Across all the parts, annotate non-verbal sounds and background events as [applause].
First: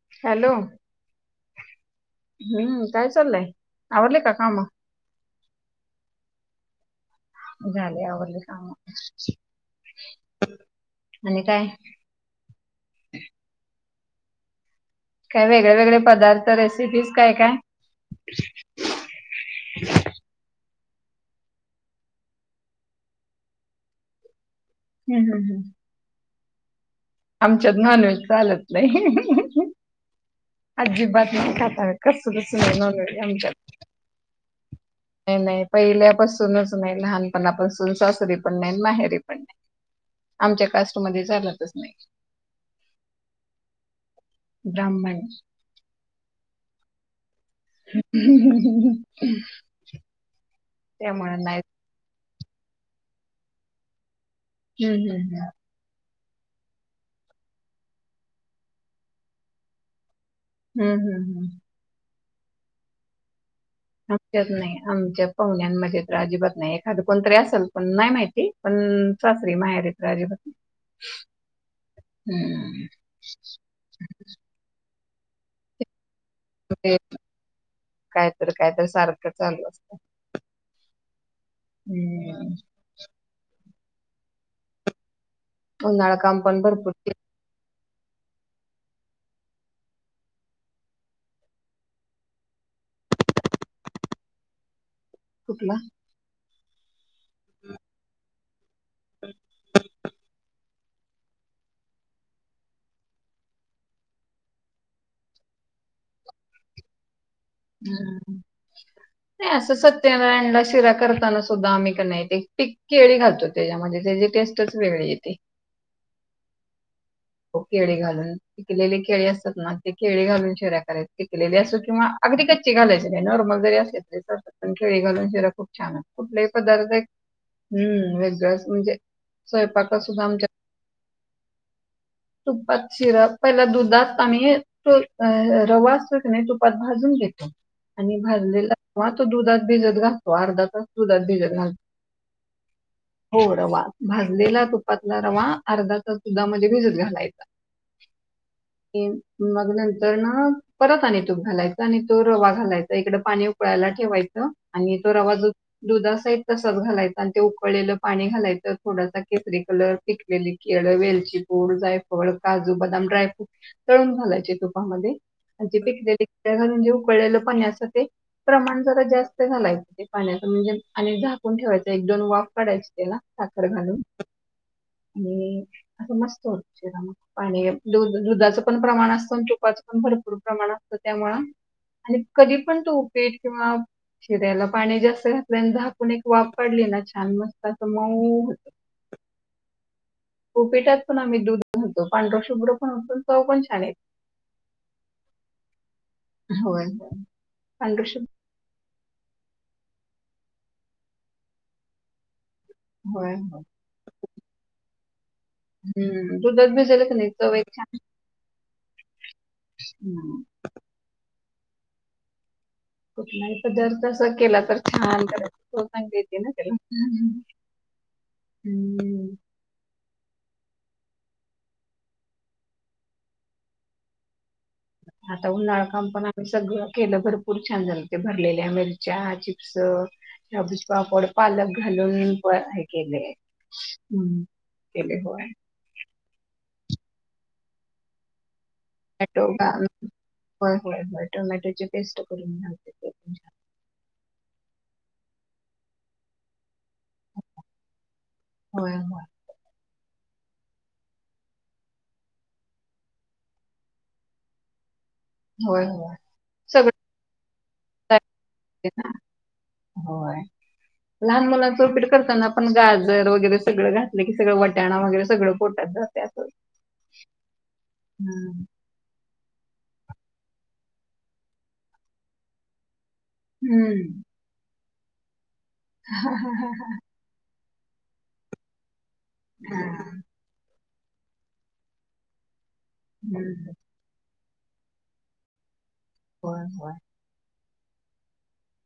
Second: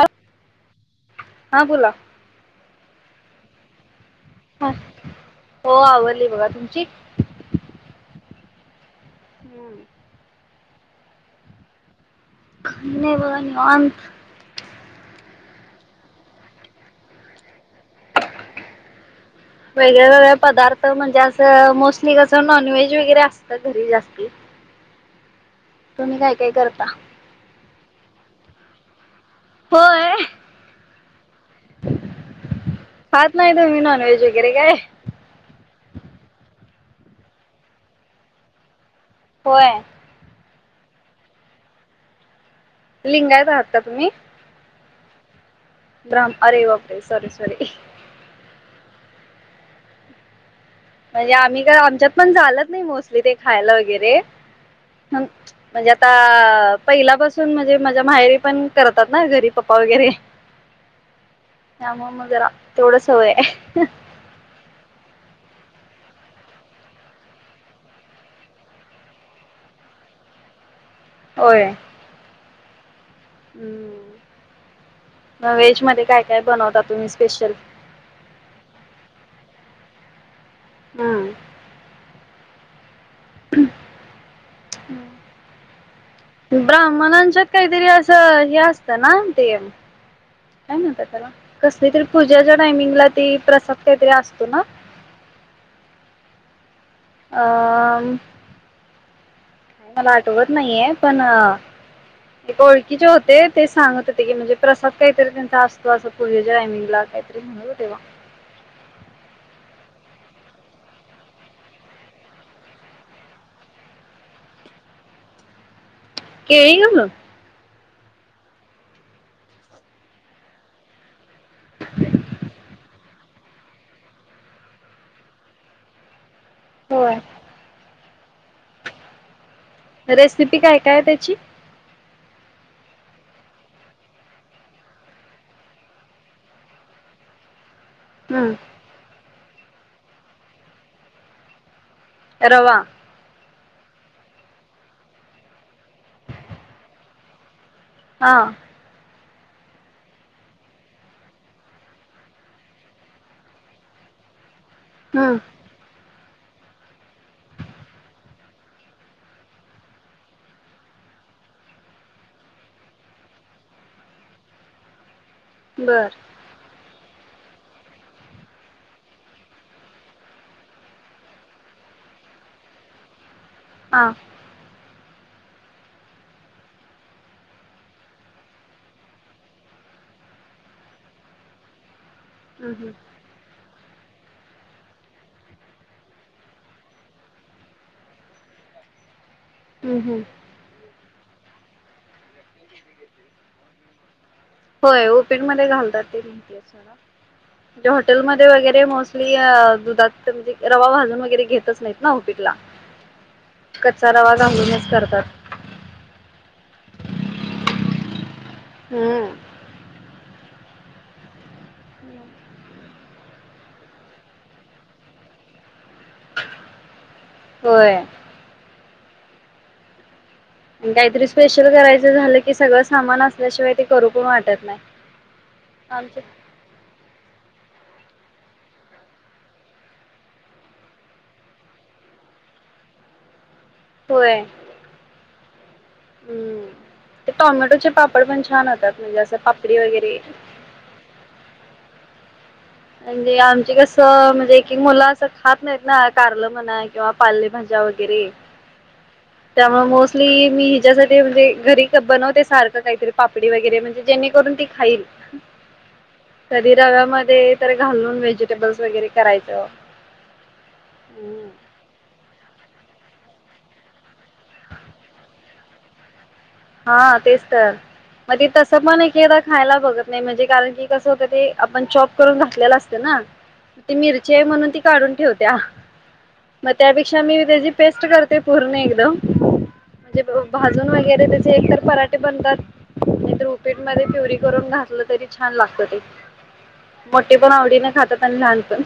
ह हॅलो हा बोला. हम्म काय चाललंय? अर्ले का का आम हा हो आवडली बघा तुमची झाले आवडली काम हम्म आणि काय ख नाही पघ नि अत काय वेगळे वेगळे पदार्थ रेसिपीज काय काय वेगळ्या वेगळ्या पदार्थ म्हणजे असं मोस्टली कस नॉन व्हेज वगैरे असतात घरी जास्ती हम् हम् हम् तुम्ही काय काय करता आमच्यात नॉन व्हेज चालत नाही होय अजी बात नाही खता कसू कस म न खात आमच्या नाही तुम्ही नॉनव्हेज वगैरे काय नाही नाही पहिल्यापासूनच नाही लहानपणापासून सासरी पण नाही माहिित होय आमच्या कास्टमध्ये झालतच नाही लिंगायत राहात का तुम्ही ब्रह्मण ग्राम अरे वापरे स [unintelligible] म्हणजे नाही आम्ही काय आमच्यात पण झालच नाही मोस्टली ते खायला वगैरे. हम्म हम्म हम्म. म्हणजे आता पहिलापासून म्हणजे माझ्या माहेरी पण करतात ना घरी पप्पा वगैरे. हम्म हम्म हम्म. त्यामुळे मग जरा तेवढ सवय आहे. आमच्यात नाही आमच्या पाहुण्या. माझ्या तर अजिबात नाही एखाद कोणतरी असेल पण नाही माहिती पण सासरी माहेरी तर अजिबात नाही. होय. हम्म हम्म [inaudible] व्हेज मध्ये काय काय बनवता ते तुम्ही स्पेशल. काय तर काय तर सारखं चालू असतं हम्म. [inaudible] उन्हाळा काम पण भरपूर केलं ब्राह्मणांच्यात काहीतरी अस. अस हे असतं ना ते. काय म्हणतात त्याला कसली तरी पूजाच्या टायमिंगला ती प्रसाद काहीतरी असतो ना. कुठला. अं उम. [inaudible] मला आठवत नाहीये पण. एक ओळखीचे होते ते सांगत होते की म्हणजे प्रसाद काहीतरी त्यांचा असतो असं पूजेच्या टायमिंगला काही नाही असं सत. [unintelligible] शिरा करताना सुद्धा आम्ही कणी एक पीक केळी घालतो त्याच्यामध्ये त्याची टेस्टच वेगळी. येती. केळी घालून. केळी घालून पिकलेले केळी असतात ना ते केळी घालून शिरा करायचं पिकलेले असो किंवा अगदी कच्च. कच्ची घालायच नाही नॉर्मल जरी असेल तरी चालतात पण केळी घालून शिरा खूप छान होतो कुठल्याही. पदार्थ आहे होय हम्म वेगळच म्हणजे स्वयंपाकात सुद्धा आमच्या. रेसिपी काय काय त्याची तुपात शिरा पहिला दुधात आम्ही तो अं रवा असतोय की नाही तुपात भाजून. आणि हम्म भाजलेला तो रवा दुधात भिजत घालतो अर्धा तास दुधात भिजत घालतो. रवा. हो रवा भाजलेला तुपातला रवा अर्धा तास दुधामध्ये भिजत घालायचा. हा. की मग नंतर ना परत आणि तूप घालायचं आणि तो रवा घालायचा इकड पाणी उकळायला ठेवा. ठेवायचं आणि तो रवा हम्म दुधासहित. तसंच घालायचं आणि ते उकळलेलं पाणी घालायचं थोडासा केसरी कलर पिकलेली केळ, वेलची. थोड जाय. फळ काजू, बदाम ड्रायफ्रूट तळून घालायचे तुपामध्ये आणि ते बर पिकलेले केळ घालून घेऊन. उकळलेलं पाण्याच ते प्रमाण जरा जास्त घालायचं ते पाण्याच म्हणजे आणि झाकून ठेवायच एक. दोन वाफ काढायची त्याला साखर घालून हा आणि असं मस्त होत. पाणी दू दुधाचं पण प्रमाण असतं अन् तुपाचं पण भरपूर प्रमाण असतं त्यामुळं. आणि कधी हम्म पण तू हम्म उपीट किंवा शिऱ्याला. पाणी जास्त घातल अन् झाकून एक वाफ काढली ना छान मस्त अस मऊ होत. हम्म हम्म. उपीटात पण आम्ही दूध घालतो पांढर शुभ्र पण होत आणि चव पण छान येते. होय उपीटमध्ये घालतात ते माहितीये होय सोडा होय. पांढरं शुभ्र हॉटेलमध्ये वगैरे मोस्टली. दुधात म्हणजे रवा भाजून वगैरे घेतच नाहीत ना उपीटला. होय होय. कच्चा रवा घालूनच करतात. हम्म दुधात भिजवलं कणी चव एक छान. हम्म. हम्म. कुठला नाही पदार्थ [unintelligible] अस केला तर छान होत देेत ना त्याला होय आणि हम् काहीतरी स्पेशल करायचं झालं की सगळं सामान असल्याशिवाय ते करू पण वाटत नाही. आता उन्हाळा काम आमचे पण आम्ही सगळं केलं भरपूर खूप छान झाले होते भरलेल्या मिरच्या, चिप्स डबूज पापड, पालक घालून पण हे केले होय हम्म केले होय. हम्म ते टॉमॅटोचे पापड पण छान अस मॅटोयय [unintelligible] टोमॅटोचे पेस् करून म म्हणजे आमचे कसं म्हणजे ऐक ऐक मुलं असं खात नाहीत ना कारल म्हणा किंवा पालेभाज्या वगैरे होय होय त्यामुळे मोस्टली मी हिच्यासाठी म्हणजे घरी बनवते सारखं काहीतरी पापडी वगैरे म्हणजे ज्यांनी जेणेकरून ती खाईल. होय होय कधी सगळं रव्या मधे तेन घालून [inaudible] बस घालायचं वगैरे ना करायच होय हम् लहान मुलांच उपीट करताना आपण गाजर वगैरे सगळं घातलं कि सगळं वटाणा वगैरे सगळं पोटात जात हा तेच तर म ते हम्म तस पण एकेकदा खायला बघत नाही म्हणजे कारण की कसं होतं ते आपण चॉप करून घातलेलं असतं ना ती हम्म मिरची आहे म्हणून ती काढून ठेवत्या मग त्यापेक्षा मी त्याची पेस्ट करते पूर्ण एकदम हा म्हणजे भाजून वगैरे त्या एक पराठे बनतात नायतर हम्म. उपिट मध्ये प्युरी करून घातलं तरी छान लागत ते होय होय मोठे पण आवडीने खातात आणि लहान पण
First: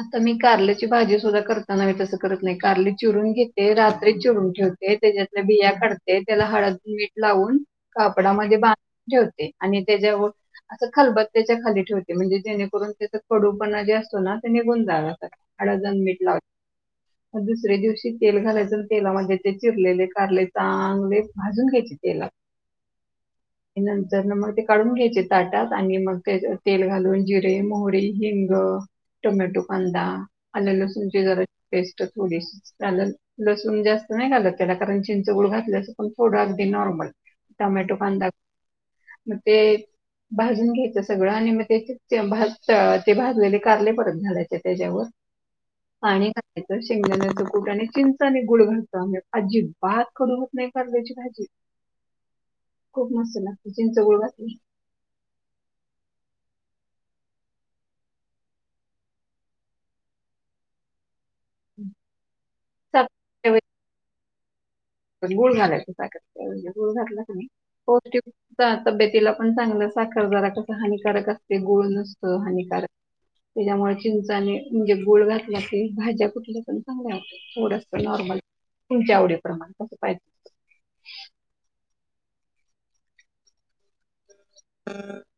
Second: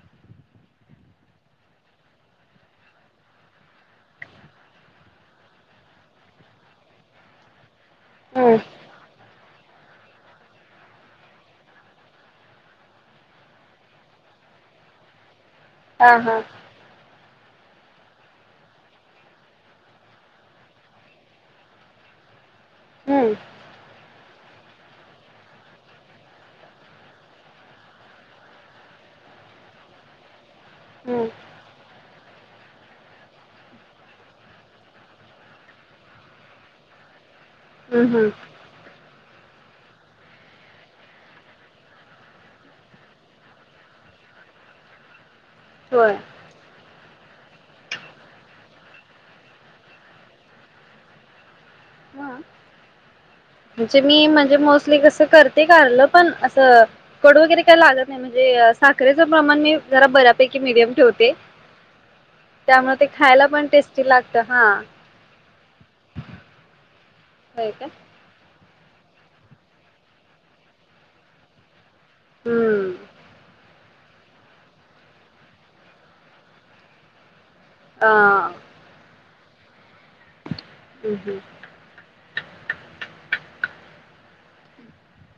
आता मी कारल्याची भाजी सुद्धा करताना म तसं करत नाही कारली चिरून घेते रात्री चिरून ठेवते. त्याच्यातल्या बिया काढते त्याला हळद मीठ लावून हम्म. कापडामध्ये बांधून ठेवते. आणि त्याच्यावर असं खलबत्या त्याच्या खाली ठेवते म्हणजे जेणेकरून त्याचा कडूपणा जे असतो ना निघून जाणार असं हळद आणि हा मीट हा लाव दुसरे दिवशी तेल घालायचं तेला म्हणजे ते चिरलेले कारले चांगले भाजून घ्यायचे तेलात हम्म. त्या नंतर न मग काढून घ्यायचे ताटात आणि मग त्याच्या तेल घालून जिरे, मोहरी, हिंग टोमॅटो कांदा आणि लसूणची हम्म. जराची पेस्ट थोडीशी त्या [unintelligible] लसूण जास्त नाही घालत त्याला कारण चिंचगूळ घातल्या अस पण थोडं अगदी नॉर्मल टमॅटो हम्म खांदा हम्म मग ते भाजून घ्यायच सगळं आणि मग तेज ते भाजलेले कारले परत घालायच त्याच्यावर होय पाणी खायचं शिंगदाणे कुठ्याने चिंचाने गुळ घालता म्हणजे अजिबात कडू होत नाही कारल्याची भाजी खूप मस्त लागते चिंच म्हणजे गुळ मी घातली म्हणजे मोस्टली कसं करते कारलं पण असं कडू वगैरे काय लागत नाही म्हणजे साखरेचं प्रमाण मी जरा बऱ्यापैकी मीडियम ठेवते त्यामुळे ते खायला साखर पण टेस्टी लागत हा गुळ घालायचंग म्हणजे गुळ घातला होय का पिव तब्येतीला पण चांगलं साखर जारा कसा हानिकारक असते गुल हानिकारक हम्म त्याज्यामुळे चिंचाने म्हणजे गुळ घातला की भाज्या कुठल्या पण चांगल्या हुत्यात थोडस अ नॉर्मल हम्म तुमच्या आवडी प्रमाण पायजे हम्म ह [unintelligible]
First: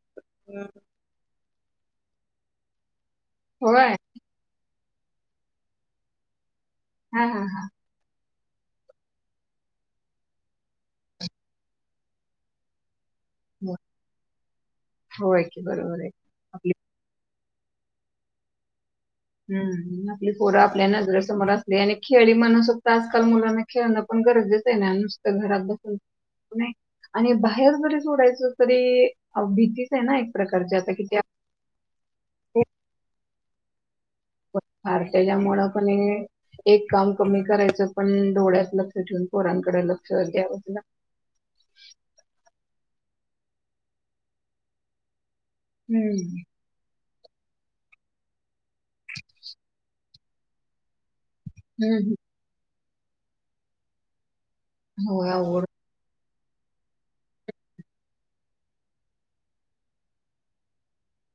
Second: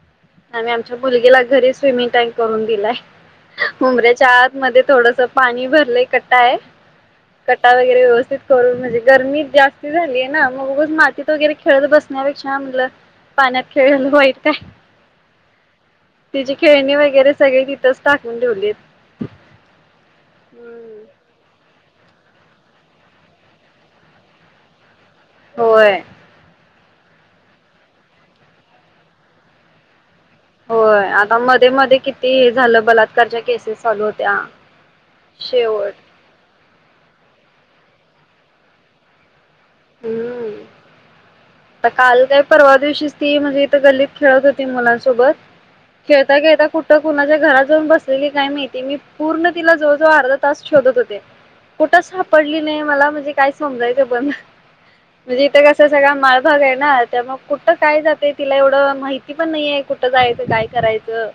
आम्ही आमच्या मुलगीला घरी स्विमिंग टँक करून दिलाय होय हुभऱ्याच्या आतमध्ये थोडस पाणी भरलंय कटा आहे हा हा हा कटा वगैरे व्यवस्थित करून म्हणजे गरमी जास्त झालीय ना मग उगच मातीत वगैरे खेळत बसण्यापेक्षा म्हटलं पाण्यात खेळून वाईट [unintelligible] काय होय की बरोबर आहे आपले सगळे तिथंच टाकून ठेवलीत हम्म आपली पोरं आपल्या नजर समोर असलेली आणि खेळी म्हणस होत आजकाल मुलांना खेळणं पण गरजेच आहे ना घरात बसून होय नाही आणि बाहेर जरी सोडायच तरी भीतीच आहे ना एक प्रकारची की होय त्या आता मध्ये मध्ये किती हे झालं बलात्काराचे केसेस चालू होत्या फार त्याच्या मुळं पण शेवट एक काम कमी करायचं पण डोळ्यात लक्ष ठेऊून पोरांनकडे लक्ष हम्म द्यावचं लागतं आता काल काय परवा दिवशीच ती म्हणजे इथं गल्लीत खेळत होती मुलांनसोबत हम्म खेळता खेळता कुठ कुणाच्या घरात जाऊन बसलेली काय माहिती मी पूर्ण तिला जवळ जवळ अर्धा तास तास शोधत होते कुठं हम्म सापडली नाही मला म्हणजे काय समजायचं बंद होय म्हणजे इथं आवड कसं सगळं माळ भाग हाय ना त्यामूळ मग कुठं काय जातय तिला एवढं माहिती पण नाहीये कुठं जायचं काय करायचं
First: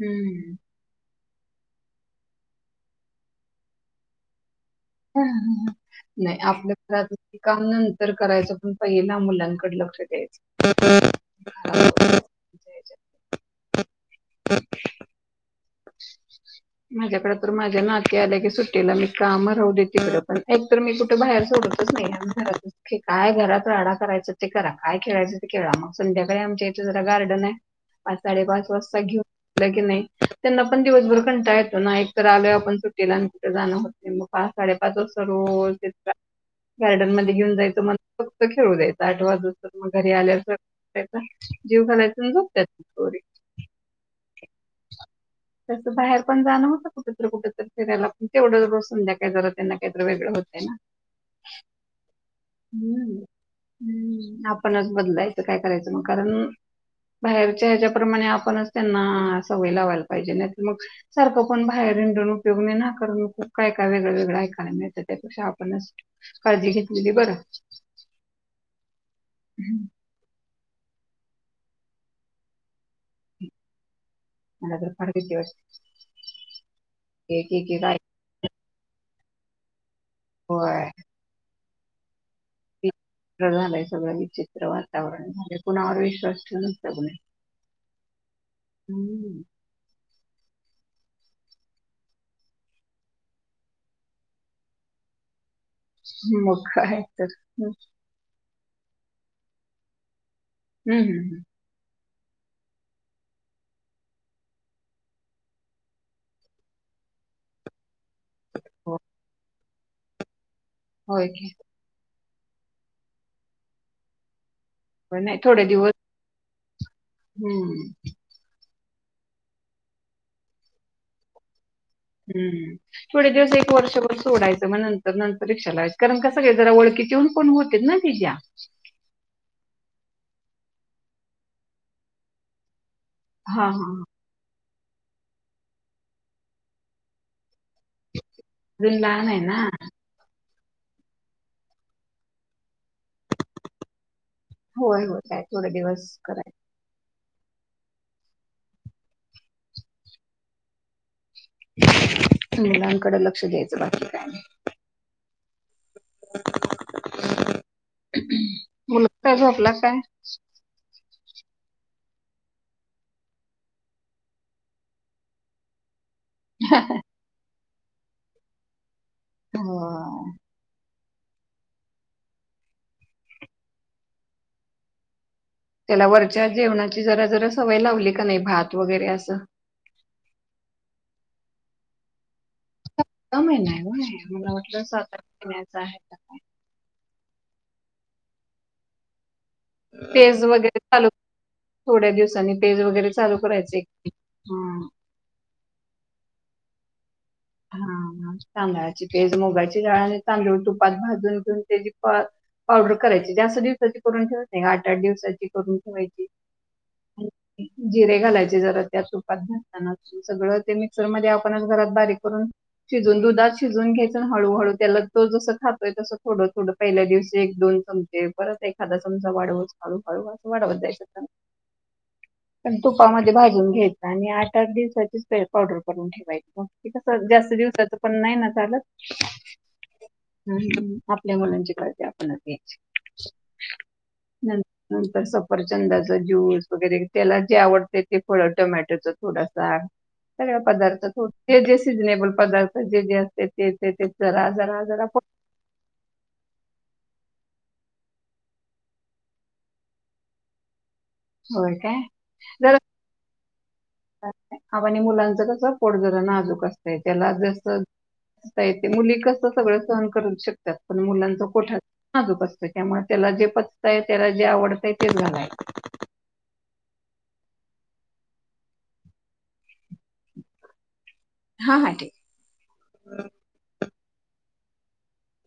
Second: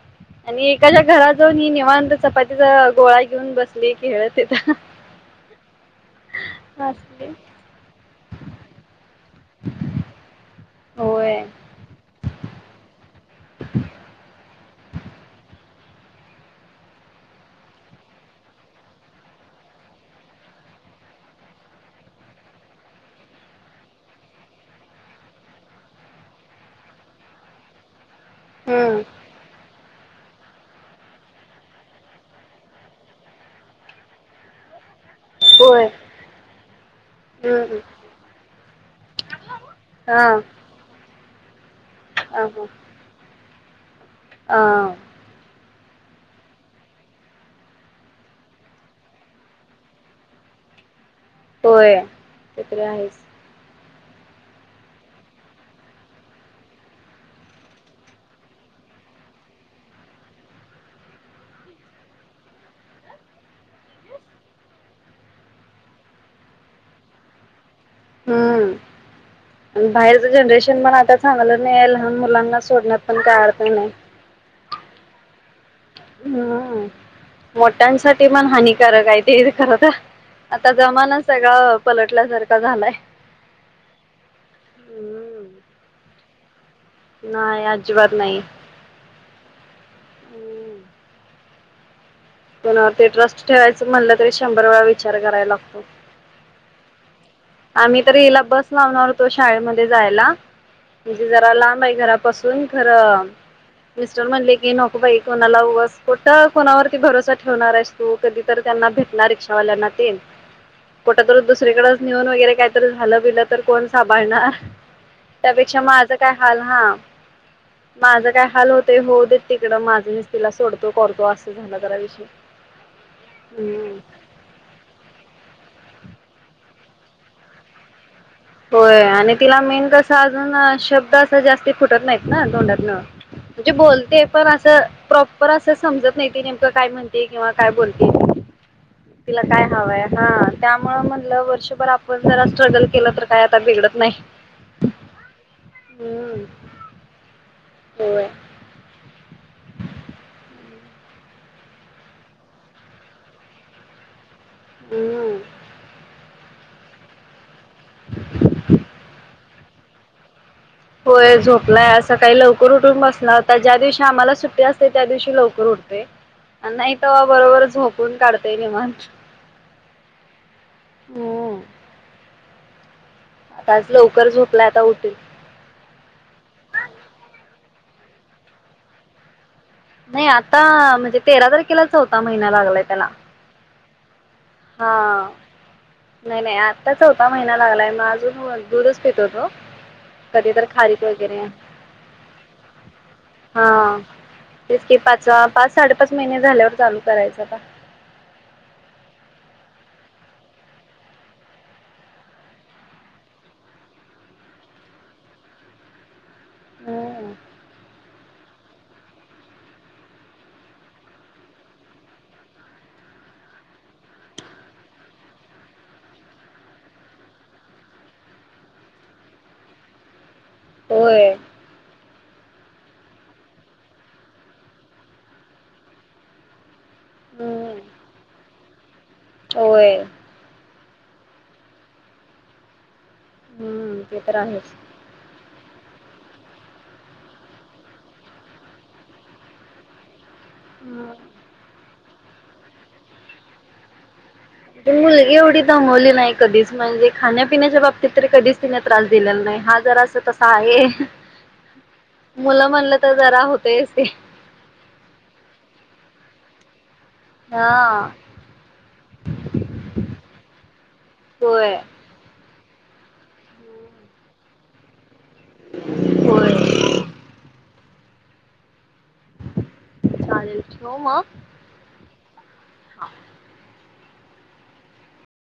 हम्म आणि एकाच्या घरात जाऊन ही निवांत चपातीचा गोळा घेऊन बसले खेळत तिथ नाही आपल्या घरात असली काम नंतर करायचं पण पहिला मुला मुलांनकड लक्ष होय द्यायचं [inaudible] [inaudible] माझ्याकडे तर माझ्या नाती आल्या की सुट्टीला मी कामच राहूदे तिकडं पण एक तर मी कुठे बाहेर सोडतच नाही काय घरात राडा करायच ते करा काय खेळायचं ते खेळा मग संध्याकाळी आमच्या इथे जरा गार्डन आहे पाच साडेपाच वाजता हम्म घेऊन की नाही त्यांना पण दिवसभर कंटाळा येतो ना एक तर आलोय आपण सुट्टीला आणि कुठं जाणं होत नाही मग पाच साडेपाच वाजता रोज होय इतका गार्डन मध्ये घेऊन हम्म जायचं मग फक्त खेळू द्यायं आठ वाजूस तर मग घरी हा आल्यानंतर जीव खानातून झ त्या थोडी [unintelligible] अ तसं बाहेर पण जाणं होतं कुठेतर कुठे तर फिरायला पण तेवढंच रोज संध्याकाळ जरा त्यांना काहीतर वेगळं होतय ना होय ते तरी आहेस. हम्म हम्म आपणच बदलायचं काय करायचं मग, कारण बाहेरच्या ह्याच्याप्रमाणे आपणच त्यांना सवय लावायला पाहिजे. नाहीतर मग सारंख पण बाहेर हिंडून उपयोग नाही ना कारण काय काय वेगळं वेगळं ऐकायला मिळतं त्यापेक्षा आपणच काळजी घेतलेली बरं. हम्म, हम्म बाहेरच जनरेशन पण आता चांगलं नाही लहान मुलांना सोडण्यात पण काय अर्थ नाही. मला तर फार भीती वाटते. ह ह एक एक एक मोठ्यांनसाठी पण हानिकारक आहे ते खरं तर. आता ऐकवाय जमाना सगळा पलटल्यासारखा झालाय. झालंय सगळं विचित्र वातावरण हम्म झालंय. कुणावर विश्वास ठेवून नाही अजिबात नाही. हम्म, कोणावरती ट्रस्ट ठेवायचं म्हणलं तरी शंभर वेळा विचार करायला लाग मग काय तर. आम्ही तर हिला बस लावणार होतो शाळेमध्ये जायला. हं, म्हणजे हं, हं. जरा लांब आहे घरपास पासून खरं मिस्टर म्हणले की नको बाई कोणाला उगच, कुठ कोणावरती भरोसा ठेवणार आहेस. तू कधीतर त्यांना हो. भेटणार रिक्षावाल्यांना तेन, कुठ होय तर की. दुसरीकडच नेऊन वगैरे काहीतरी झालं बिल तर कोण सांभाळणार. पण नाही थोडे त्यापेक्षा दिवस माझ काय हाल हा. हं, माझ काय हाल होत ते होऊदे तिकडं. माझं मीच तिला सोडतो करतो असं झालं. जरा विषय हम्म थोडे दिवस एक हम्म. वर्षभर सोडायचं मग नंतर नंतर कारण कसं का जरा वळखीच्या पण होत्यात ना तिज्या. होय आणि तिला मेन कस अजून शब्द असा जास्ती फुटत नाहीत ना दोंडातन. हां, म्हणजे हां. बोलते पण असं तर प्रॉपर असं समजत नाही ती नेमकं काय म्हणते किंवा काय बोलते ती ते. अजून लहान तिला आहे काय ना. हवंय हा. त्यामु म्हणलं वर्षभर आपण जरा स्ट्रगल केलं तर काय आता बिघडत नाही. होय, होय. काय थोडे दिवस हम्म कराय होय. मुलांकडे लक्ष द्यायचं बाकी काय नाही. हम्म. मुलगा काय झोपला का काय? होय झोपलाय सकाळी लवकर उठून बसला होता. ज्या दिवशी आम्हाला सुट्टी असते त्या दिवशी लवकर उठतोय. आणि नाही तवा बरोबर झोपून काढतोय निवांत. ह. हम्म. आता आज लवकर झोपलाय आता उठील. त्याला वरच्या जेवणाची जरा जरा सवय लावली का नाही भात वगैरे असं? नाही आता, म्हणजे तेरा तारखेला चौथा महिना लागलाय. त्याला चौथा महिना आहे व्हय, मला वाटलं सात हा. आठ महिन्याच आहे की काय. नाही नाही आत्ता चौथा महिना लागलाय म अजून दूधच पितो तो. पेज कधी तर वगैरे खारीक चालू, वगैरे थोड्या दिवसाांनी पेज वगैरे चालू करायची. हा तेच की पाच पाच साडेपाच महिने झाल्यावर चालू करायचं आता. हा हा तांदळाची पेज, मुगाची तिळ आणि तांदूळ तुपात भाजून घेऊन त्याची पाव पावडर करायची. जास्त दिवसाची करून ठेवायत नाही आठ आठ दिवसाची करून ठेवायची. हम्म [unintelligible] जिरे घालायचे जरा त्या तुपात भाजताना. सगळं ते मिक्सर मध्ये आपणच घरात बारीक करून शिजून दुधात शिजून घ्यायचं हळूहळू त्याला तो जसं खातोय तसं थोडं थोडं पहिल्या दिवस एक दोन परत एखादा चमचा वाढवळूळू अस वाढवत जाय शकत होय पण तुपामध्ये भाजून घ्यायच आणि आठ आठ दिवसाची पावडर करून ठेवायच जास्त हम्म दिवसायचं पण नाही ना चालत होय हम्म. आपल्या मुनांची काळजी आपणच घ्यायची हम्म ते तर आहेच प्रचंदाचा ज्यूस वगैरे त्याला जे आवडते ते फळ टोमॅटोच थोडासाग सगळ पदार्थ हम्म. जे सिझनेबल पदार्थ जे जे असते ते जरा जरा ण जरा पोट मुलगी एवढी दंगवली नाही कधीच म्हणजे खाण्यापिण्याच्या बाबतीत तरी कधीच तिने त्रास दिलेला नाही हा जरा असं तसा आहे होय काय मुलं जरा म्हणलं तर जरा होत आणि मुलांच कस पोडझरण नाजूक असतय त्याला हा जस ेते मुली कस सगळं सहन करू शकतात पण मुलांचा होय कोठा माजूप असत त्यामुळे त्याला जे पचतय त्याला जे आवडतय तेच झालाय हो चालेल मग हा हां ठीक